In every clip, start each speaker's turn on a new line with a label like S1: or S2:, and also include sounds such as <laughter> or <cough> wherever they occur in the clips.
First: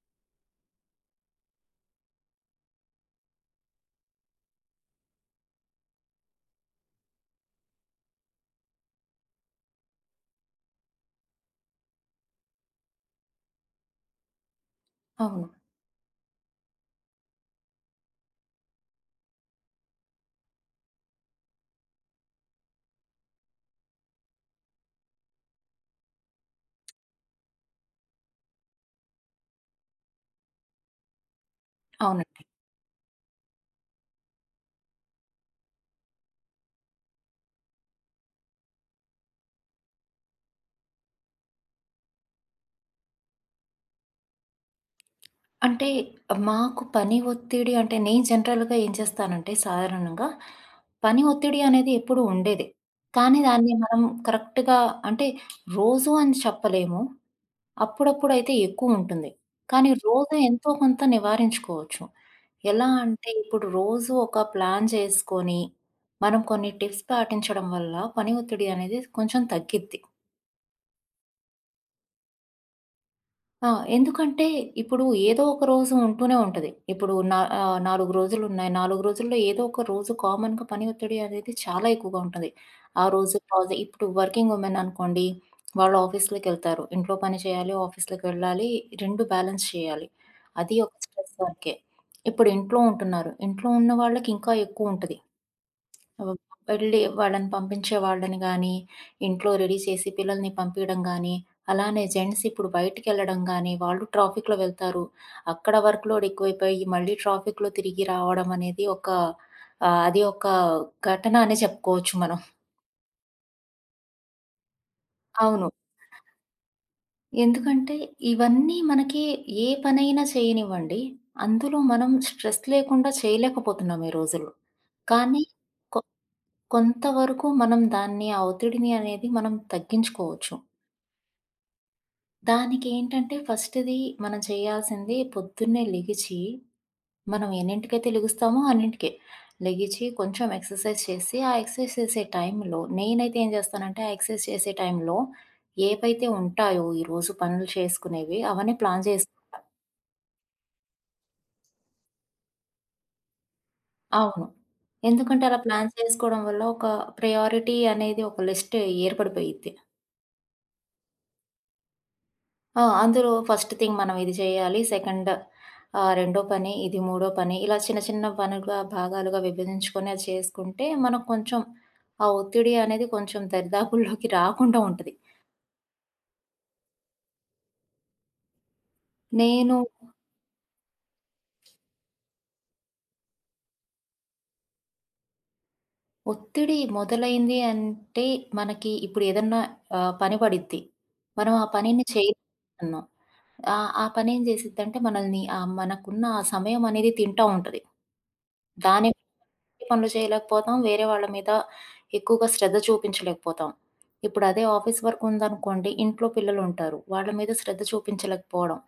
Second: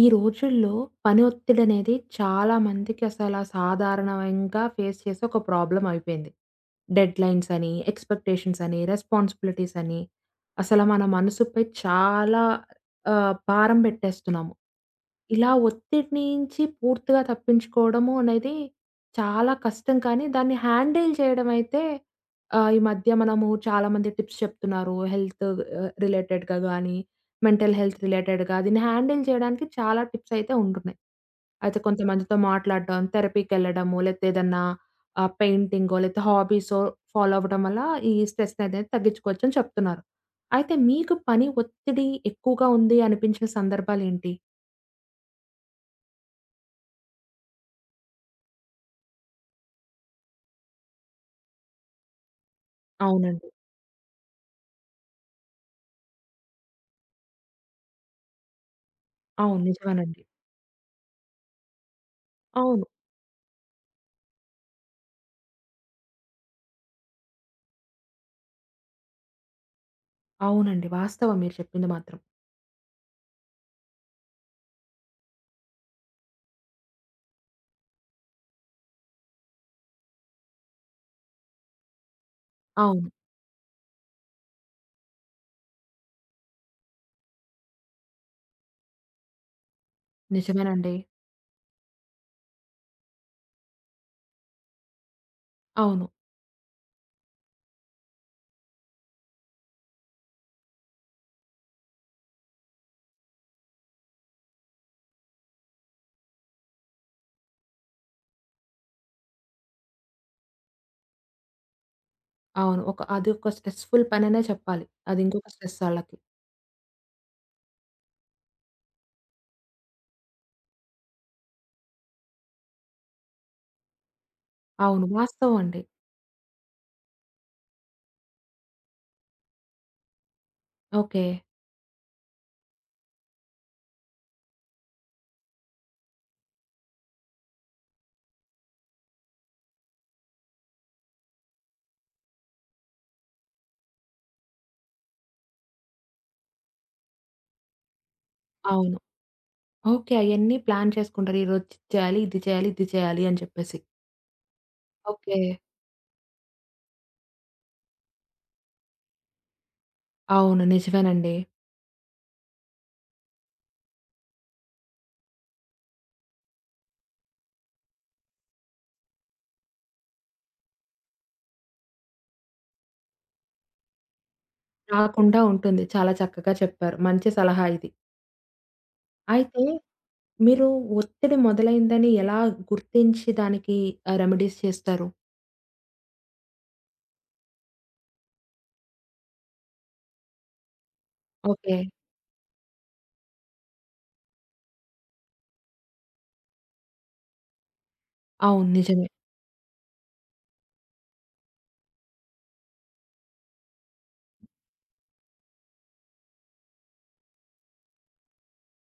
S1: ఈ రోజుల్లో పని ఒత్తిడనేది చాలా మందికి అసల సాధారణంగా ఫేస్ చేసే ఒక ప్రాబ్లమ్ అయిపోయింది. డెడ్‌లైన్స్ అని, ఎక్స్‌పెక్టేషన్స్ అని, రెస్పాన్సిబిలిటీస్ అని అసల మన మనసుపై చాలా భారం పెట్టేస్తున్నాము. ఇలా
S2: అవును.
S1: ఒత్తిడి నుంచి పూర్తిగా తప్పించుకోవడము అనేది చాలా కష్టం కానీ దాన్ని హ్యాండిల్ చేయడం అయితే ఈ మధ్య మనము చాలామంది టిప్స్ చెప్తున్నారు. హెల్త్ రిలేటెడ్‌గా గాని మెంటల్ హెల్త్ రిలేటెడ్‌గా దీన్ని హ్యాండిల్ చేయడానికి చాలా టిప్స్ అయితే ఉంటున్నాయి. అయితే కొంతమందితో
S2: అవునండి.
S1: మాట్లాడడం, థెరపీకెళ్ళడము, లేతే ఏదన్నా పెయింటింగో లేతే హాబీసో ఫాలో అవ్వడం వల్ల ఈ స్ట్రెస్ అనేది తగ్గించుకోవచ్చని చెప్తున్నారు. అయితే మీకు పని ఒత్తిడి ఎక్కువగా ఉంది అనిపించిన సందర్భాలేంటి?
S2: అంటే మాకు పని ఒత్తిడి అంటే నేను జనరల్‌గా ఏం చేస్తానంటే సాధారణంగా పని ఒత్తిడి అనేది ఎప్పుడూ ఉండేదే. కానీ
S1: అవునండి.
S2: దాన్ని మనం కరెక్ట్‌గా అంటే రోజు అని చెప్పలేము. అప్పుడప్పుడైతే ఎక్కువుంటుంది.
S1: అవును.
S2: కానీ
S1: నిజమేనండి.
S2: రోజు ఎంతో కొంత నివారించుకోవచ్చు.
S1: అవును.
S2: ఎలా అంటే ఇప్పుడు రోజు ఒక ప్లాన్ చేసుకొని మనం కొన్ని టిప్స్ పాటించడం వల్ల పని ఒత్తిడి అనేది కొంచెం తగ్గిద్ది.
S1: అవునండి. వాస్తవం మీరు చెప్పింది మాత్రం.
S2: ఎందుకంటే ఇప్పుడు ఏదో ఒక రోజు ఉంటూనే ఉంటది. ఇప్పుడు నా 4 రోజులున్నాయి. 4 రోజుల్లో ఏదో ఒక రోజు కామన్‌గా పని ఒత్తిడి అనేది చాలా ఎక్కువగా ఉంటది. ఆ
S1: అవును.
S2: రోజు ఇప్పుడు వర్కింగ్ ఉమెన్ అనుకోండి, వాళ్ళు ఆఫీస్‌లకెళ్తారు. ఇంట్లో పని చేయాలి, ఆఫీస్‌లకెళ్ళాలి, 2 బ్యాలెన్స్ చేయాలి. అది ఒక
S1: నిజమేనండి.
S2: స్ట్రెస్ వర్కే. ఇప్పుడు ఇంట్లో ఉంటున్నారు. ఇంట్లో ఉన్న వాళ్ళకి ఇంకా ఎక్కువ ఉంటది.
S1: అవును.
S2: వ్ వెళ్ళి వాళ్ళని పంపించే వాళ్ళని గానీ, ఇంట్లో రెడీ చేసి పిల్లల్ని పంపియడం గానీ, అలానే జెంట్స్ ఇప్పుడు బయటికెళ్ళడం గానీ, వాళ్ళు ట్రాఫిక్‌లో వెళ్తారు. అక్కడ వర్క్ లోడ్ ఎక్కువైపోయి మళ్ళీ ట్రాఫిక్‌లో తిరిగి రావడం అనేది ఒక అది ఒక ఘటన అనే చెప్పుకోవచ్చు మనం.
S1: అవును. ఒక అది ఒక స్ట్రెస్‌ఫుల్ పననే చెప్పాలి. అది ఇంకొక
S2: అవును.
S1: స్ట్రెస్ ఆళ్ళకి.
S2: ఎందుకంటే ఇవన్నీ మనకి, ఏ పనైనా చేయనివ్వండి, అందులో మనం స్ట్రెస్ లేకుండా చేయలేకపోతున్నాం ఈ రోజుల్లో.
S1: అవును.
S2: కానీ
S1: వాస్తవం అండి.
S2: కొ కొంతవరకు మనం దాన్ని, ఆ ఒత్తిడిని అనేది మనం తగ్గించుకోవచ్చు.
S1: ఓకే.
S2: దానికేంటంటే ఫస్ట్‌ది మనం చేయాల్సింది పొద్దున్నే లెగిచి, మనం ఎన్నింటికైతే లెగుస్తామో అన్నింటికే. లెగిచి కొంచెం ఎక్సర్‌సైజ్ చేసి, ఆ ఎక్సర్‌సైజ్ చేసే టైంలో నేనైతే ఏం చేస్తానంటే, ఆ ఎక్సర్‌సైజ్ చేసే టైంలో ఏవైతే ఉంటాయో ఈరోజు పనులు చేసుకునేవి అవన్నీ
S1: అవును.
S2: ప్లాన్ చేసుకుంటా.
S1: ఓకే. అయన్నీ ప్లాన్ చేసుకుంటారు. ఈరోజు ఇది చేయాలి, ఇది చేయాలి, ఇది చేయాలి అని చెప్పేసి.
S2: అవును.
S1: ఓకే.
S2: ఎందుకంటే అలా ప్లాన్ చేసుకోవడం వల్ల ఒక ప్రయారిటీ అనేది, ఒక లిస్ట్ ఏర్పడిపోయిద్ది.
S1: అవును. నిజమేనండి.
S2: అందులో ఫస్ట్ థింగ్ మనం ఇది చేయాలి. సెకండ్ రెండో పని, ఇది మూడో పని, ఇలా చిన్న చిన్న పనులుగా, భాగాలుగా విభజించుకొని అది చేసుకుంటే మనకు కొంచెం ఆ ఒత్తిడి అనేది కొంచెం దరిదాపుల్లోకి రాకుండా ఉంటది.
S1: రాకుండా ఉంటుంది. చాలా చక్కగా చెప్పారు. మంచి సలహా ఇది. అయితే
S2: నేను
S1: మీరు ఒత్తిడి మొదలైందని ఎలా గుర్తించి దానికి రెమెడీస్ చేస్తారు?
S2: ఒత్తిడి మొదలైంది అంటే మనకి ఇప్పుడు ఏదన్నా పని పడిద్ది. మనం ఆ
S1: ఓకే.
S2: పనిని చేయలేకపోతున్నాం. ఆ పనేం చేసిద్దంటే మనల్ని, మనకున్న ఆ సమయం అనేది తింటా ఉంటది.
S1: అవును. నిజమే.
S2: దాని పనులు చేయలేకపోతాం. వేరే వాళ్ళ మీద ఎక్కువగా శ్రద్ధ చూపించలేకపోతాం. ఇప్పుడు అదే ఆఫీస్ వర్క్ ఉందనుకోండి, ఇంట్లో పిల్లలుంటారు. వాళ్ళ మీద శ్రద్ధ చూపించలేకపోవడం.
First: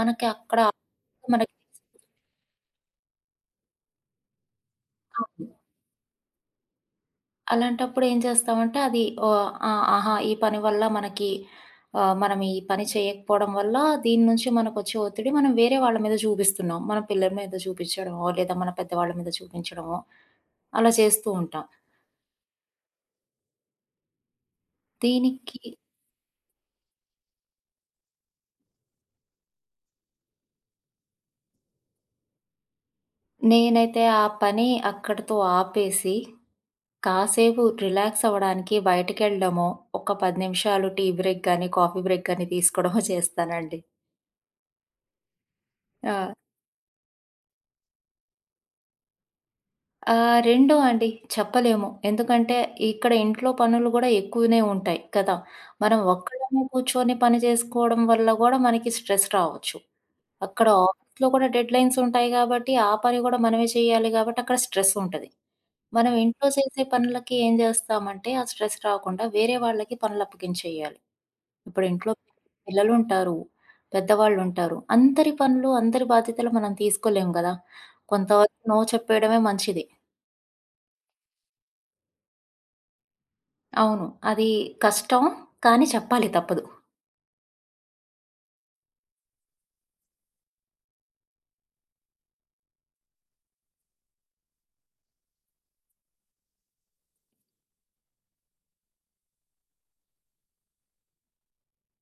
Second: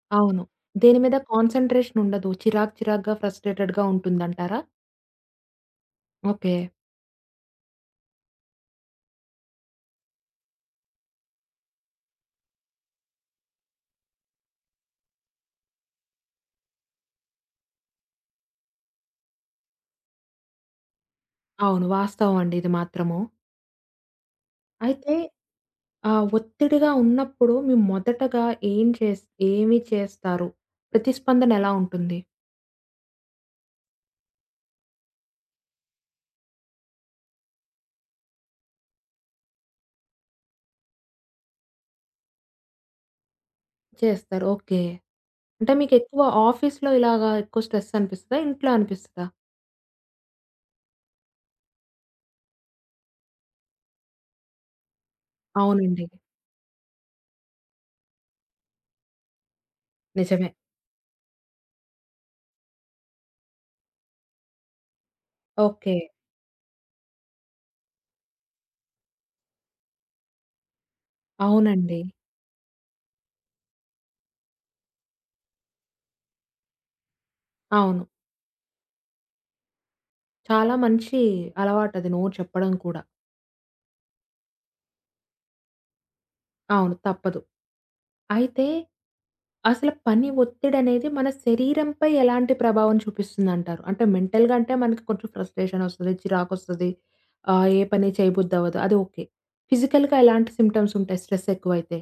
S2: మనకి
S1: అవును.
S2: అక్కడ
S1: దేని మీద
S2: మనకి
S1: కాన్సంట్రేషన్ ఉండదు. చిరాకు చిరాకుగా, ఫ్రస్ట్రేటెడ్‌గా ఉంటుందంటారా?
S2: అవును.
S1: ఓకే.
S2: అలాంటప్పుడు ఏం చేస్తామంటే అది ఓహ్! ఆ! ఆహా! ఈ పని వల్ల మనకి, మనం ఈ పని చేయకపోవడం వల్ల దీని నుంచి మనకొచ్చే ఒత్తిడి మనం వేరే వాళ్ళ మీద చూపిస్తున్నాం. మన పిల్లల మీద చూపించడమో, లేదా మన పెద్దవాళ్ళ మీద చూపించడమో, అలా చేస్తూ ఉంటాం.
S1: అవును. వాస్తవం అండి ఇది మాత్రము. అయితే
S2: దీనికి
S1: ఆ! ఒత్తిడిగా ఉన్నప్పుడు మీరు మొదటగా ఏం చేస్ ఏమి చేస్తారు? ప్రతిస్పందన ఎలా ఉంటుంది?
S2: నేనైతే ఆ పని అక్కడితో ఆపేసి, కాసేపు రిలాక్స్ అవ్వడానికి బయటికెళ్ళడమో, ఒక 10 నిమిషాలు టీ బ్రేక్ గాని, కాఫీ బ్రేక్ గాని తీసుకోవడమో <laughs> చేస్తానండి.
S1: చేస్తారు. ఓకే. అంటే మీకెక్కువ
S2: ఆ!
S1: ఆఫీస్‌లో ఇలాగా ఎక్కువ స్ట్రెస్ అనిపిస్తదా? ఇంట్లో అనిపిస్తదా?
S2: 2 అండి చెప్పలేము. ఎందుకంటే, ఇక్కడ ఇంట్లో పనులు గూడా ఎక్కువనే ఉంటాయి కదా! మనం
S1: అవునండి.
S2: ఒక్కళ్ళమే కూర్చొని పని చేసుకోవడం వల్ల గూడా మనకి స్ట్రెస్ రావచ్చు.
S1: నిజమే.
S2: అక్కడ ఆఫీస్‌లో కూడా డెడ్‌లైన్స్ ఉంటాయి గాబట్టి, ఆ పని గూడా మనమే చేయాలి గాబట్టి, అక్కడ స్ట్రెస్ ఉంటది.
S1: ఓకే.
S2: మనం ఇంట్లో చేసే పనులకి ఏం జేస్తామంటే, ఆ స్ట్రెస్ రాకుండా వేరే వాళ్ళకి పనులప్పగించేయాలి. ఇప్పుడు
S1: అవునండి.
S2: ఇంట్లో పిల్లలుంటారు, పెద్దవాళ్ళుంటారు. అందరి పనులు, అందరి బాధ్యతలు మనం తీసుకోలేం గదా!
S1: అవును.
S2: కొంతవరకు నో చెప్పేయడమే మంచిది.
S1: చాలా మంచి అలవాటది నో చెప్పడం కూడా.
S2: అవును. అది కష్టం, కానీ చెప్పాలి, తప్పదు.
S1: అవును. తప్పదు. అయితే, అసల పని ఒత్తిడనేది మన శరీరంపై ఎలాంటి ప్రభావం చూపిస్తుందంటారు? అంటే మెంటల్‌గా అంటే మనకి కొంచెం ఫ్రస్ట్రేషనొస్తది, చిరాకొస్తది, ఏ పని చేయబుద్దవ్వదు అది ఓకే. ఫిజికల్‌గా ఎలాంటి సిమ్టమ్స్ ఉంటాయి స్ట్రెస్ ఎక్కువైతే?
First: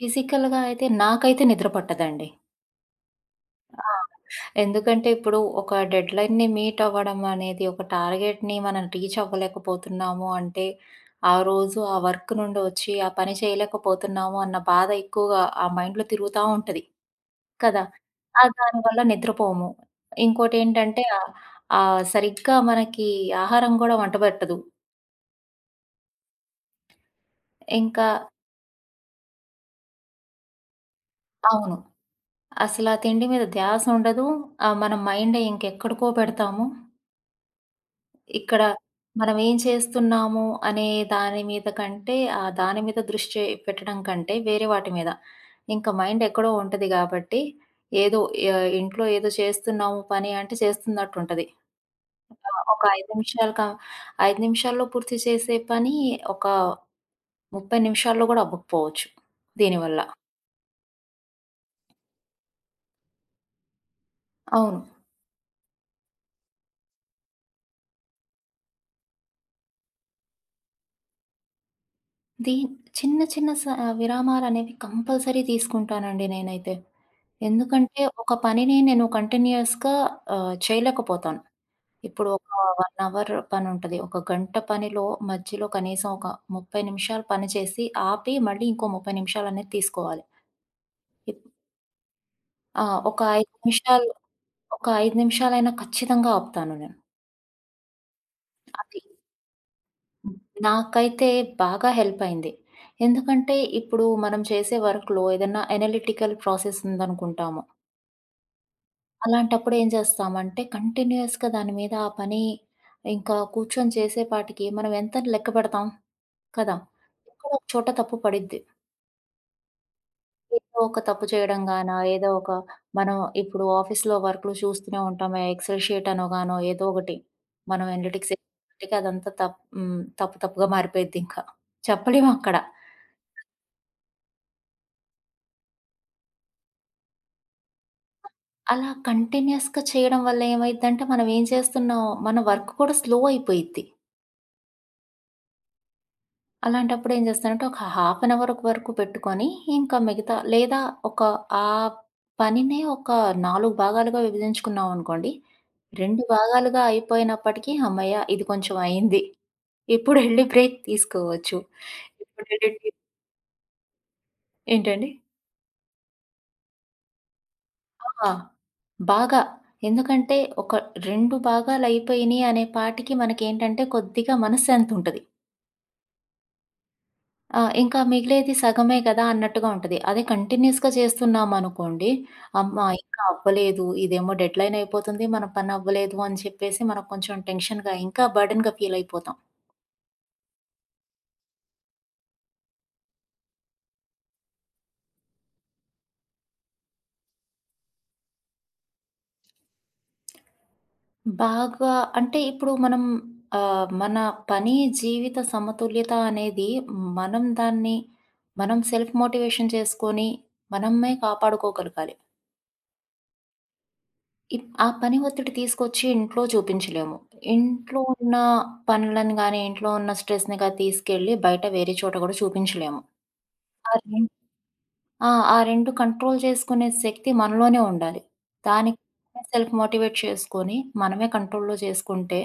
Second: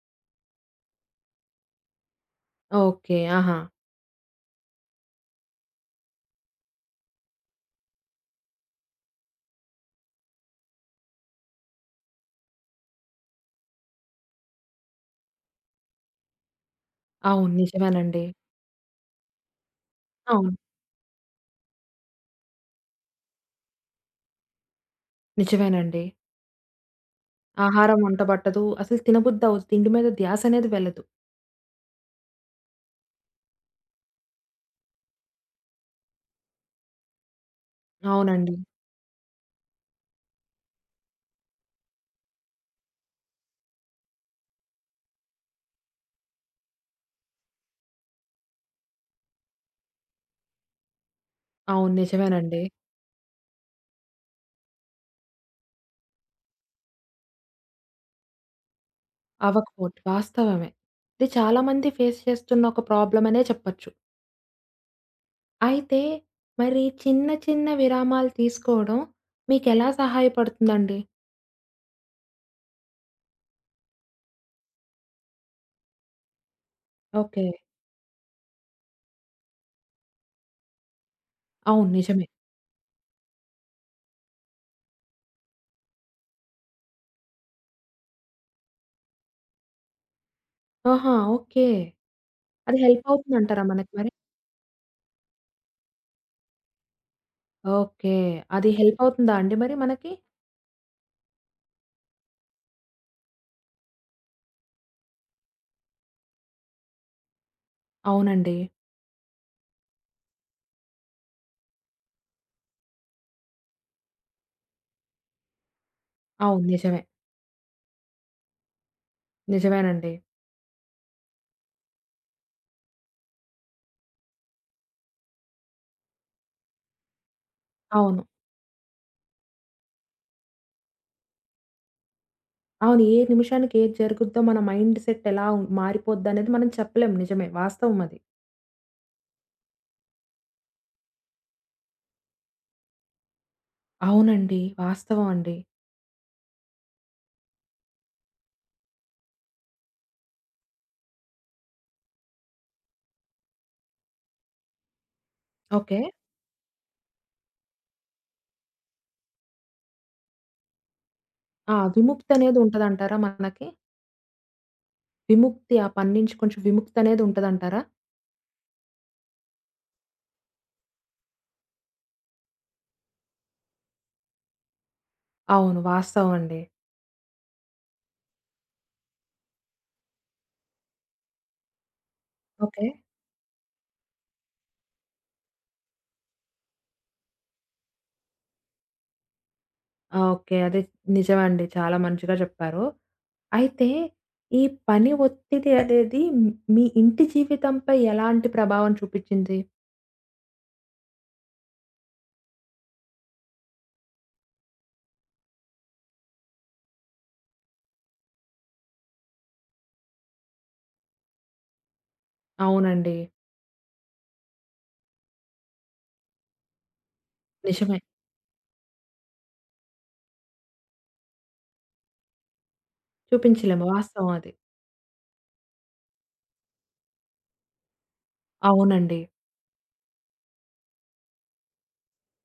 S2: ఫిజికల్‌గా అయితే నాకైతే నిద్ర పట్టదండి.
S1: ఓకే. ఆహా!
S2: ఆ! ఎందుకంటే ఇప్పుడు ఒక డెడ్‌లైన్‌ని మీట్ అవ్వడం అనేది, ఒక టార్గెట్‌ని మనం రీచ్ అవ్వలేకపోతున్నాము అంటే, ఆ రోజు ఆ వర్క్ నుండి వచ్చి ఆ పని చేయలేకపోతున్నాము అన్న బాధ ఎక్కువగా ఆ మైండ్‌లో తిరుగుతా ఉంటది.
S1: అవును.
S2: కదా!
S1: నిజమేనండి.
S2: ఆ దానివల్ల నిద్రపోము.
S1: అవును.
S2: ఇంకోటేంటంటే ఆహ్, ఆహ్, సరిగ్గా మనకి ఆహారం గూడా వంట బట్టదు.
S1: నిజమేనండి. ఆహారం
S2: ఇంకా
S1: వంట పట్టదు. అసలు తినబుద్దవ్వదు. తిండి మీద ధ్యాసనేది వెళ్ళదు.
S2: అవును. అసలా తిండి మీద ధ్యాస ఉండదు. మన మైండ్ ఇంకెక్కడికో పెడతాము.
S1: అవునండి.
S2: ఇక్కడ మనం ఏం చేస్తున్నాము అనే దాని మీద కంటే, ఆ దాని మీద దృష్టి పెట్టడం కంటే వేరే వాటి మీద. ఇంకా మైండ్ ఎక్కడో ఉంటది కాబట్టి, ఏదో ఇంట్లో ఏదో చేస్తున్నాము పని అంటే చేస్తున్నట్టుంటది.
S1: అవును. నిజమేనండి.
S2: ఒక 5 నిమిషాలు 5 నిమిషాల్లో పూర్తి చేసే పని, ఒక 30 నిమిషాల్లో గూడా అవ్వకపోవచ్చు దీనివల్ల.
S1: అవ్వకపోతే వాస్తవమే. ఇది చాలా మంది ఫేస్ చేస్తున్న ఒక ప్రాబ్లమనే చెప్పొచ్చు.
S2: అవును.
S1: అయితే మరి చిన్న, చిన్న విరామాలు తీసుకోవడం మీకెలా సహాయపడుతుందండి?
S2: దీ చిన్న చిన్న విరామాలనేవి కంపల్సరీ తీసుకుంటానండి నేనైతే.
S1: ఓకే.
S2: ఎందుకంటే ఒక పనిని నేను కంటిన్యూయస్‌గా చేయలేకపోతాను.
S1: అవును. నిజమే.
S2: ఇప్పుడు ఒక 1 అవర్ పనుంటది. ఒక గంట పనిలో మధ్యలో కనీసం ఒక 30 నిమిషాలు పని చేసి ఆపి మళ్ళీ ఇంకో 30 నిమిషాలనేది తీసుకోవాలి.
S1: ఆహా!
S2: ఇప్
S1: ఓకే. అది
S2: ఆ!
S1: హెల్ప్
S2: ఒక 5
S1: అవుతుందంటారా మనకి
S2: నిమిషాలు
S1: మరి?
S2: ఒక 5 నిమిషాలైనా ఖచ్చితంగా ఆపుతాను నేను.
S1: ఓకే. అది
S2: అది.
S1: హెల్ప్ అవుతుందా అండి మరి మనకి?
S2: నాకైతే బాగా హెల్ప్ అయింది. ఎందుకంటే ఇప్పుడు మనం చేసే వర్క్‌లో ఏదన్నా అనలిటికల్ ప్రాసెస్ ఉందనుకుంటాము.
S1: అవునండి.
S2: అలాంటప్పుడు ఏం చేస్తామంటే కంటిన్యూయస్‌గా దాని మీద ఆ పని ఇంకా కూర్చొని చేసేపాటికి మనం ఎంత లెక్క పెడతాం
S1: అవును.
S2: కదా!
S1: నిజమే.
S2: ఎక్కడో ఒక చోట తప్పు పడిద్ది.
S1: నిజమేనండి.
S2: ఏదో ఒక తప్పు చేయడం గాన, ఏదో ఒక, మనం ఇప్పుడు ఆఫీస్‌లో వర్క్‌లు చూస్తూనే ఉంటాము. ఎక్సెల్ షీట్ అనో గానో ఏదో ఒకటి మనం
S1: అవును.
S2: అనలిటిక్స్ అదంతా తప్ హ్మ్. తప్పు తప్పుగా మారిపోయిద్ది ఇంకా. చెప్పలేం అక్కడ.
S1: అవును. ఏ నిమిషానికి ఏది జరుగుద్దో మన మైండ్ సెట్ ఎలా మారిపోద్దనేది మనం చెప్పలేం. నిజమే. వాస్తవం అది.
S2: అలా కంటిన్యూయస్‌గా చేయడం వల్ల ఏమైద్దంటే, మనం ఏం చేస్తున్నాం, మన వర్క్ కూడా స్లో అయిపోయిద్ది.
S1: అవునండి. వాస్తవం అండి.
S2: అలాంటప్పుడు ఏం చేస్తానంటే, ఒక హాఫ్ అన్ అవర్ వరకు పెట్టుకొని, ఇంకా మిగతా లేదా ఒక ఆ పనినే ఒక 4 భాగాలుగా విభజించుకున్నామనుకోండి,
S1: ఓకే.
S2: 2 భాగాలుగా అయిపోయినప్పటికీ, హమ్మయ్య! ఇది కొంచెం అయింది. ఇప్పుడెళ్ళి బ్రేక్ తీసుకోవచ్చు.
S1: ఆ! విముక్తనేది
S2: ఇప్పుడెళ్ళి టీ
S1: ఉంటదంటారా మనకి?
S2: ఏంటండి?
S1: విముక్తి ఆ పని నుంచి కొంచెం విముక్తనేది ఉంటదంటారా?
S2: ఆ! బాగా. ఎందుకంటే, ఒక 2 భాగాలు అయిపోయినియి అనే పాటికి మనకేంటంటే, కొద్దిగా మనశ్శాంతుంటది.
S1: అవును. వాస్తవం అండి.
S2: ఇంకా మిగిలేది సగమే కదా! అన్నట్టుగా ఉంటది. అదే కంటిన్యూయస్‌గా చేస్తున్నామనుకోండి, అమ్మా!
S1: ఓకే.
S2: ఇంకా అవ్వలేదు, ఇదేమో డెడ్‌లైన్ అయిపోతుంది, మన పని అవ్వలేదు అని చెప్పేసి మనకు కొంచెం టెన్షన్‌గా, ఇంకా బర్డెన్‌గా ఫీల్ అయిపోతాం.
S1: ఆ! ఓకే. అదే నిజమండి. చాలా మంచిగా చెప్పారు. అయితే ఈ పని ఒత్తిడి అనేది మీ ఇంటి జీవితంపై ఎలాంటి ప్రభావం చూపిచ్చింది?
S2: బాగా. అంటే ఇప్పుడు మనం మన పని జీవిత సమతుల్యత అనేది, మనం దాన్ని, మనం సెల్ఫ్ మోటివేషన్ చేసుకొని మనమే కాపాడుకోగలగాలి.
S1: అవునండి.
S2: ఆ పని ఒత్తిడి తీసుకొచ్చి ఇంట్లో చూపించలేము.
S1: నిజమే.
S2: ఇంట్లో ఉన్న పనులను గాని, ఇంట్లో ఉన్న స్ట్రెస్‌ని గాని తీసుకెళ్ళి బయట వేరే చోట గూడా చూపించలేము.
S1: చూపించలేము.
S2: ఆ రెం
S1: వాస్తవం అది.
S2: ఆ! ఆ 2 కంట్రోల్ చేసుకునే శక్తి మనలోనే ఉండాలి. దానికి
S1: అవునండి.
S2: మనమే సెల్ఫ్ మోటివేట్ చేసుకొని, మనమే కంట్రోల్‌లో చేసుకుంటే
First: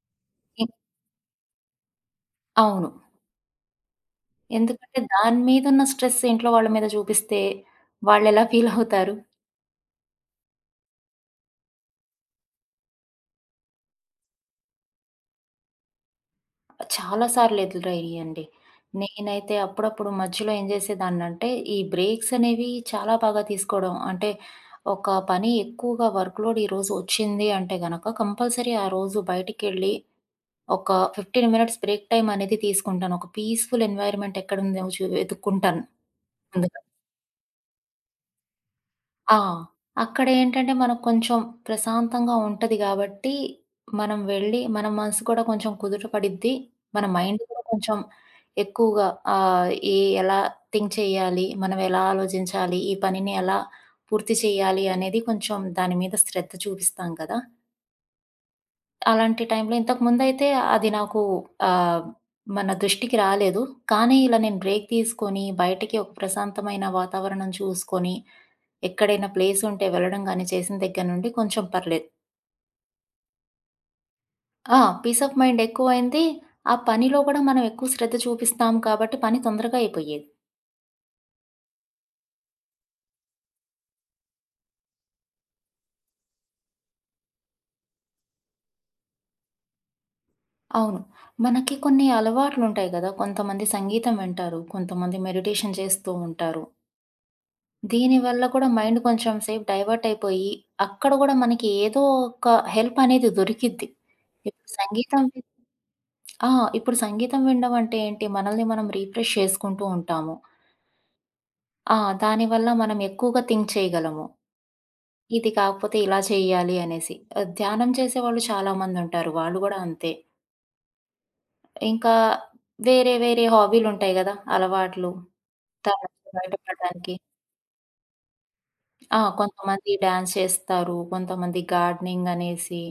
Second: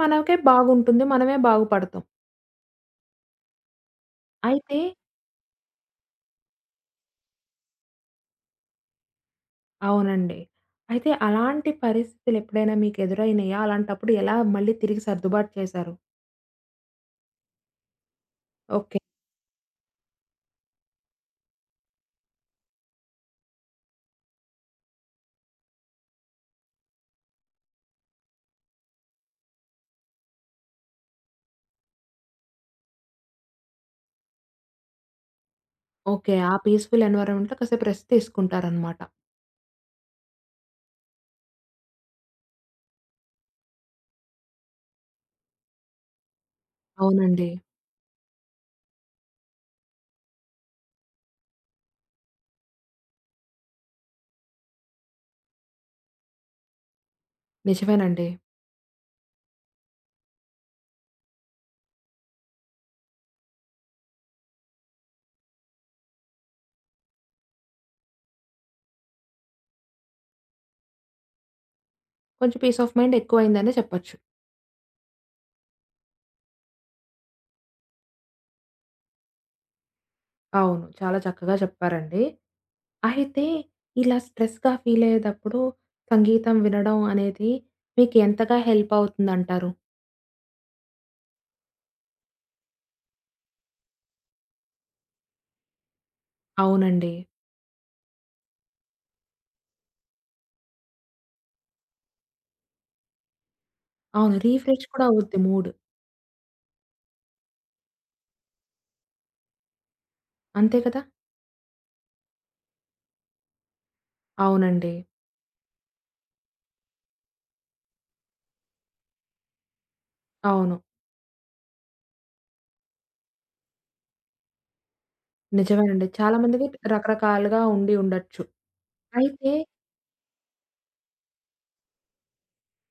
S1: మనకే
S2: ఇ
S1: బాగుంటుంది. మనమే బాగుపడతాం.
S2: అవును.
S1: అయితే
S2: ఎందుకంటే దాని మీద ఉన్న స్ట్రెస్ ఇంట్లో వాళ్ళ మీద చూపిస్తే వాళ్ళెలా ఫీలవుతారు?
S1: అవునండి. అయితే అలాంటి పరిస్థితులు ఎప్పుడైనా మీకు ఎదురైనయా? అలాంటప్పుడు ఎలా మళ్ళీ తిరిగి సర్దుబాటు చేశారు?
S2: చాలా సార్లు ఎదురయ్యాయండి.
S1: ఓకే.
S2: నేనైతే అప్పుడప్పుడు మధ్యలో ఏం చేసేదాన్నంటే, ఈ బ్రేక్స్ అనేవి చాలా బాగా తీసుకోవడం. అంటే, ఒక పని ఎక్కువగా వర్క్‌లోడ్ ఈరోజు వచ్చింది అంటే గనక, కంపల్సరీ ఆ రోజు బయటికెళ్ళి ఒక 15 మినిట్స్ బ్రేక్ టైమ్ అనేది తీసుకుంటాను. ఒక పీస్‌ఫుల్ ఎన్వైర్న్‌మెంట్ ఎక్కడుందో వెతుక్కుంటాను
S1: ఓకే. ఆ
S2: ముందుగా.
S1: పీస్‌ఫుల్ ఎన్విరాన్మెంట్‌లో కాసేపు రెస్ట్ తీసుకుంటారనమాట.
S2: ఆ! అక్కడేంటంటే మనకు కొంచెం ప్రశాంతంగా ఉంటది గాబట్టి, మనం వెళ్ళి మన మనసు కూడా కొంచెం కుదుట పడిద్ది. మన మైండ్
S1: అవునండి.
S2: కూడా కొంచెం ఎక్కువగా ఆహ్, ఈ ఎలా థింక్ చేయాలి, మనం ఎలా ఆలోచించాలి, ఈ పనిని ఎలా పూర్తి చేయాలి అనేది కొంచెం దాని మీద శ్రద్ధ చూపిస్తాం కదా!
S1: నిజమేనండి.
S2: అలాంటి టైంలో ఇంతకుముందయితే అది నాకు, ఆహ్, మన దృష్టికి రాలేదు. కానీ ఇలా నేను బ్రేక్ తీసుకొని, బయటకి ఒక ప్రశాంతమైన వాతావరణం చూసుకొని ఎక్కడైనా ప్లేస్ ఉంటే వెళ్ళడం గానీ చేసిన దగ్గర నుండి కొంచెం పర్లేదు.
S1: కొంచెం పీస్ ఆఫ్ మైండ్ ఎక్కువయిందనే చెప్పొచ్చు.
S2: పీస్ ఆఫ్ మైండ్ ఎక్కువైంది. ఆ పనిలో గూడా మనం ఎక్కువ శ్రద్ధ చూపిస్తాం కాబట్టి పని తొందరగా అయిపోయేది.
S1: అవును. చాలా చక్కగా చెప్పారండి. అయితే ఇలా స్ట్రెస్‌గా ఫీల్ అయ్యేటప్పుడు సంగీతం వినడం అనేది మీకు ఎంతగా హెల్ప్ అవుతుందంటారు?
S2: అవును. మనకి కొన్ని అలవాట్లుంటాయి గదా! కొంతమంది సంగీతం వింటారు. కొంతమంది మెడిటేషన్ చేస్తూ ఉంటారు.
S1: అవునండి.
S2: దీనివల్ల కూడా మైండ్ కొంచెం సేపు డైవర్ట్ అయిపోయి, అక్కడ గూడా మనకి ఏదో ఒక హెల్ప్ అనేది దొరికిద్ది.
S1: అవును.
S2: ఇప్పుడు
S1: రిఫ్రెష్ కూడా
S2: సంగీతం
S1: అవుద్ది
S2: వి
S1: మూడ్.
S2: ఆ! ఇప్పుడు సంగీతం వినడం అంటే ఏంటి? మనల్ని మనం రిఫ్రెష్ చేసుకుంటూ ఉంటాము.
S1: అంతే కదా!
S2: ఆ! దానివల్ల మనం ఎక్కువగా థింక్ చేయగలము.
S1: అవునండి.
S2: ఇది కాకపోతే ఇలా చేయాలి అనేసి. ధ్యానం చేసేవాళ్ళు చాలామందుంటారు. వాళ్ళు గూడా అంతే.
S1: అవును.
S2: ఇంకా వేరే వేరే హాబీలుంటాయి గదా! అలవాట్లు. దాని
S1: నిజమేనండి.
S2: నుంచి
S1: చాలా మందికి
S2: బయటపడడానికి.
S1: రకరకాలుగా ఉండి ఉండొచ్చు. అయితే
S2: కొంతమంది డాన్స్ చేస్తారు. కొంతమంది గార్డెనింగ్ అనేసి.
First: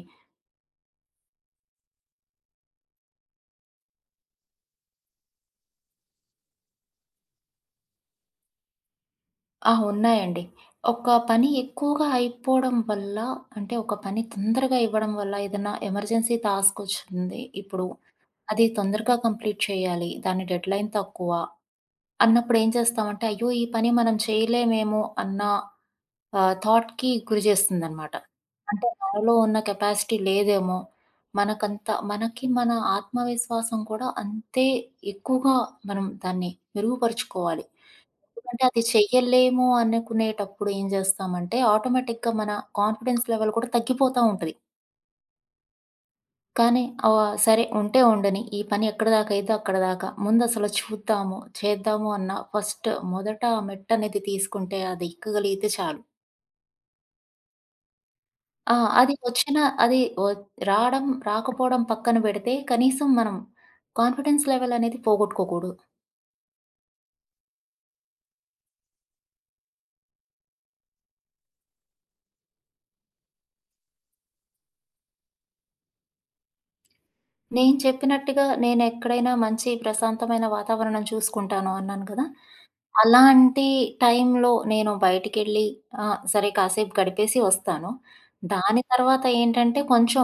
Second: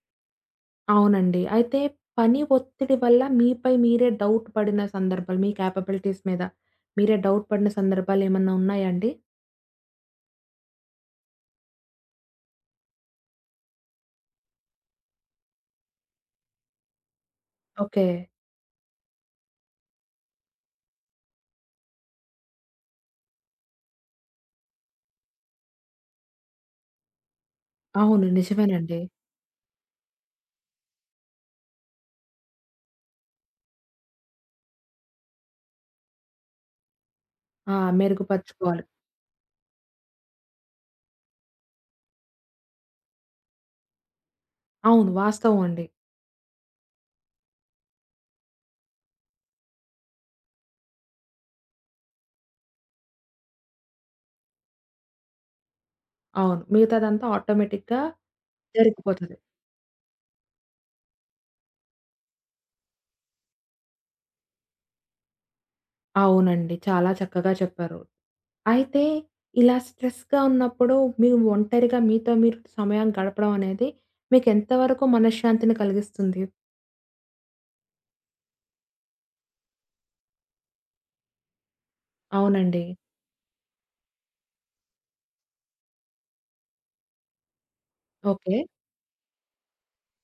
S1: అవునండి. అయితే పని ఒత్తిడి వల్ల మీపై మీరే డౌట్ పడిన సందర్భాలు, మీ కేపబిలిటీస్ మీద మీరే డౌట్ పడిన సందర్భాలేమన్నా ఉన్నాయా అండి?
S2: ఉన్నాయండి. ఒక పని ఎక్కువగా అయిపోవడం వల్ల, అంటే ఒక పని తొందరగా ఇవ్వడం వల్ల ఏదైనా ఎమర్జెన్సీ టాస్కొచ్చింది ఇప్పుడు.
S1: ఓకే.
S2: అది తొందరగా కంప్లీట్ చేయాలి. దాని డెడ్‌లైన్ తక్కువ. అన్నప్పుడేం చేస్తామంటే, అయ్యో! ఈ పని మనం చేయలేమేమో అన్న థాట్‌కి గురి చేస్తుందనమాట.
S1: అవును.
S2: అంటే
S1: నిజమేనండి.
S2: మనలో ఉన్న కెపాసిటీ లేదేమో, మనకంత మనకి మన ఆత్మవిశ్వాసం కూడా అంతే ఎక్కువగా మనం దాన్ని మెరుగుపరుచుకోవాలి.
S1: ఆ!
S2: ఎందుకంటే అది
S1: మెరుగుపరుచుకోవాలి.
S2: చెయ్యలేము అనుకునేటప్పుడు ఏం చేస్తామంటే, ఆటోమేటిక్‌గా మన కాన్ఫిడెన్స్ లెవెల్ కూడా తగ్గిపోతా ఉంటది.
S1: అవును. వాస్తవం అండి.
S2: కానీ సరే ఉంటే ఉండని. ఈ పని ఎక్కడిదాకైతే అక్కడిదాకా. ముందసలు చూద్దాము, చేద్దాము అన్న ఫస్ట్ మొదట మెట్టనేది తీసుకుంటే అది ఎక్కగలిగితే చాలు.
S1: అవును. మిగతాదంతా ఆటోమేటిక్‌గా
S2: ఆ! అది
S1: జరిగిపోతది.
S2: వచ్చిన అది వ రావడం, రాకపోవడం పక్కన పెడితే కనీసం మనం కాన్ఫిడెన్స్ లెవెల్ అనేది పోగొట్టుకోకూడదు.
S1: అవునండి. చాలా చక్కగా చెప్పారు. అయితే ఇలా స్ట్రెస్‌గా ఉన్నప్పుడు మీరు ఒంటరిగా మీతో మీరు సమయం గడపడం అనేది మీకెంత వరకు మనశ్శాంతిని కలిగిస్తుంది?
S2: నేను చెప్పినట్టుగా నేనెక్కడైనా మంచి ప్రశాంతమైన వాతావరణం చూసుకుంటాను అన్నాను కదా!
S1: అవునండి.
S2: అలాంటి టైంలో నేను బయటికెళ్ళి, సరే కాసేపు గడిపేసి వస్తాను.
S1: ఓకే.
S2: దాని తర్వాత ఏంటంటే కొంచెం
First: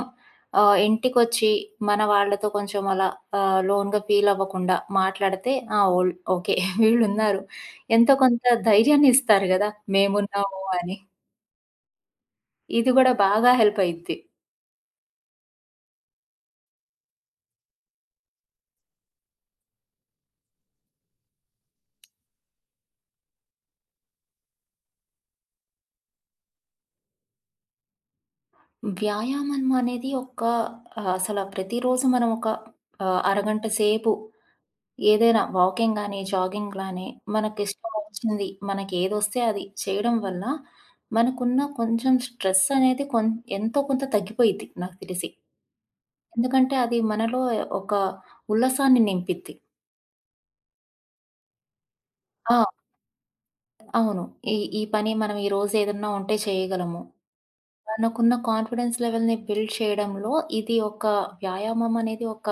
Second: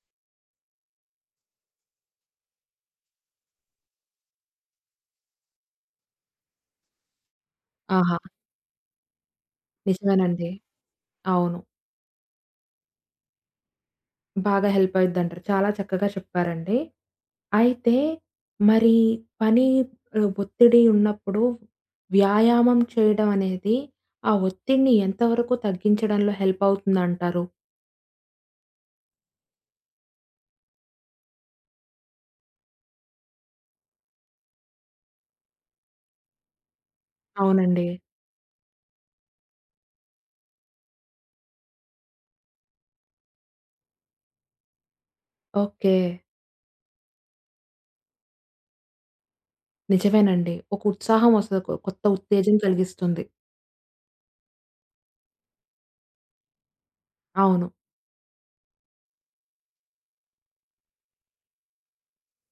S2: ఇంటికొచ్చి మన వాళ్ళతో కొంచెం అలా లోన్‌గా ఫీల్ అవ్వకుండా మాట్లాడితే, ఆ! All okay. <laughs> వీళ్ళున్నారు. ఎంతో
S1: ఆహా!
S2: కొంత ధైర్యాన్ని ఇస్తారు గదా!
S1: నిజమేనండి.
S2: మేమున్నాము అని.
S1: అవును.
S2: ఇది గూడా బాగా హెల్ప్ అయిద్ది.
S1: బాగా హెల్ప్ అయిద్దంటారు. చాలా చక్కగా చెప్పారండి. అయితే మరి పని ఒత్తిడి ఉన్నప్పుడు వ్యాయామం చేయడం అనేది ఆ ఒత్తిడిని ఎంతవరకు తగ్గించడంలో హెల్ప్ అవుతుందంటారు?
S2: వ్యాయామం అనేది ఒక అసల ప్రతిరోజు మనం ఒక అరగంట సేపు ఏదైనా వాకింగ్ గాని, జాగింగ్ గాని
S1: అవునండి.
S2: మనకిష్టం వచ్చింది. మనకేదొస్తే అది చేయడం వల్ల మనకున్న కొంచెం స్ట్రెస్ అనేది ఎంతో కొంత తగ్గిపోయిద్ది నాకు తెలిసి.
S1: ఓకే.
S2: ఎందుకంటే అది మనలో ఒక ఉల్లాసాన్ని నింపిద్ది.
S1: నిజమేనండి. ఒక ఉత్సాహం వస్తది. కొత్త ఉత్తేజం
S2: ఆ!
S1: కలిగిస్తుంది.
S2: అవును. ఈ ఈ పని మనం ఈరోజు ఏదన్నా ఉంటే చేయగలము.
S1: అవును.
S2: మనకున్న కాన్ఫిడెన్స్ లెవెల్‌ని బిల్డ్ చేయడంలో ఇది ఒక, వ్యాయామం అనేది ఒక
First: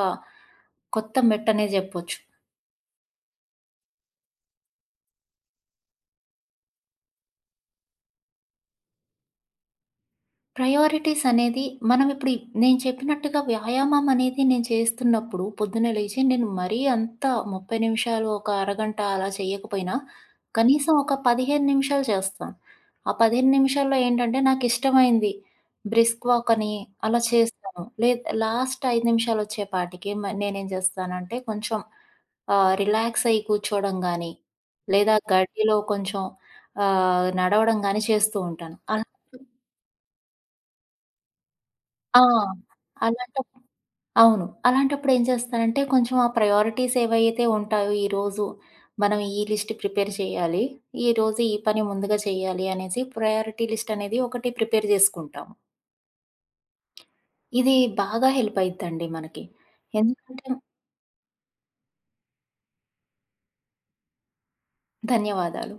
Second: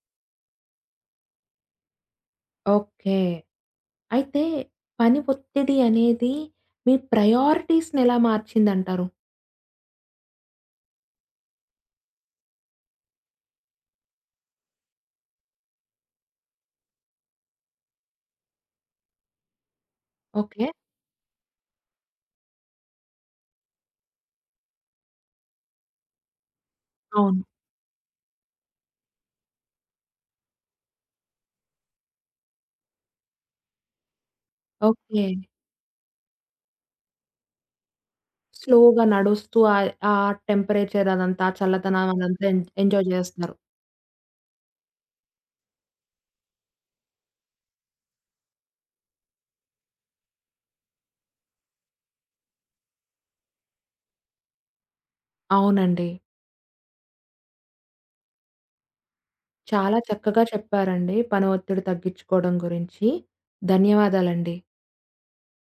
S2: కొత్త మెట్టనే జెప్పొచ్చు.
S1: ఓకే. అయితే పని ఒత్తిడి అనేది మీ ప్రయారిటీస్‌ని ఎలా మార్చిందంటారు?
S2: ప్రయారిటీస్ అనేది, మనం ఇప్పుడు ఈ, నేను చెప్పినట్టుగా వ్యాయామం అనేది నేను చేస్తున్నప్పుడు పొద్దున లేచి నేను మరీ అంత 30 నిమిషాలు, ఒక అరగంట అలా చేయకపోయినా
S1: ఓకే.
S2: కనీసం ఒక 15 నిమిషాలు చేస్తాను. ఆ 15 నిమిషాల్లో ఏంటంటే నాకిష్టమైంది బ్రిస్క్ వాక్ అని అలా
S1: అవును.
S2: చేస్తాను. లాస్ట్ 5 నిమిషాలు వచ్చేపాటికి నేనేం చేస్తానంటే కొంచెం రిలాక్స్ అయ్యి కూర్చోవడం గానీ, లేదా
S1: ఓకే.
S2: గడ్డిలో కొంచెం నడవడం గానీ చేస్తూ ఉంటాను.
S1: స్లోగా
S2: అలా
S1: నడుస్తూ ఆ టెంపరేచర్ అదంతా, ఆ చల్లదనం
S2: ఆ!
S1: అదంతా ఎంజాయ్
S2: అలాంటప్
S1: చేస్తున్నారు.
S2: అవును. అలాంటప్పుడేం చేస్తానంటే, కొంచెం ఆ ప్రయారిటీస్ ఏవైతే ఉంటాయో ఈరోజు మనం ఈ లిస్ట్ ప్రిపేర్ చేయాలి. ఈరోజు ఈ పని ముందుగా చేయాలి అనేసి ప్రయారిటీ లిస్ట్ అనేది ఒకటి ప్రిపేర్ జేసుకుంటాము.
S1: అవునండి.
S2: ఇది బాగా హెల్ప్ అయిద్దండి మనకి.
S1: చాలా చక్కగా
S2: ఎందుకంటే
S1: చెప్పారండి పని ఒత్తిడి తగ్గించుకోవడం గురించి. ధన్యవాదాలండి.
S2: ధన్యవాదాలు.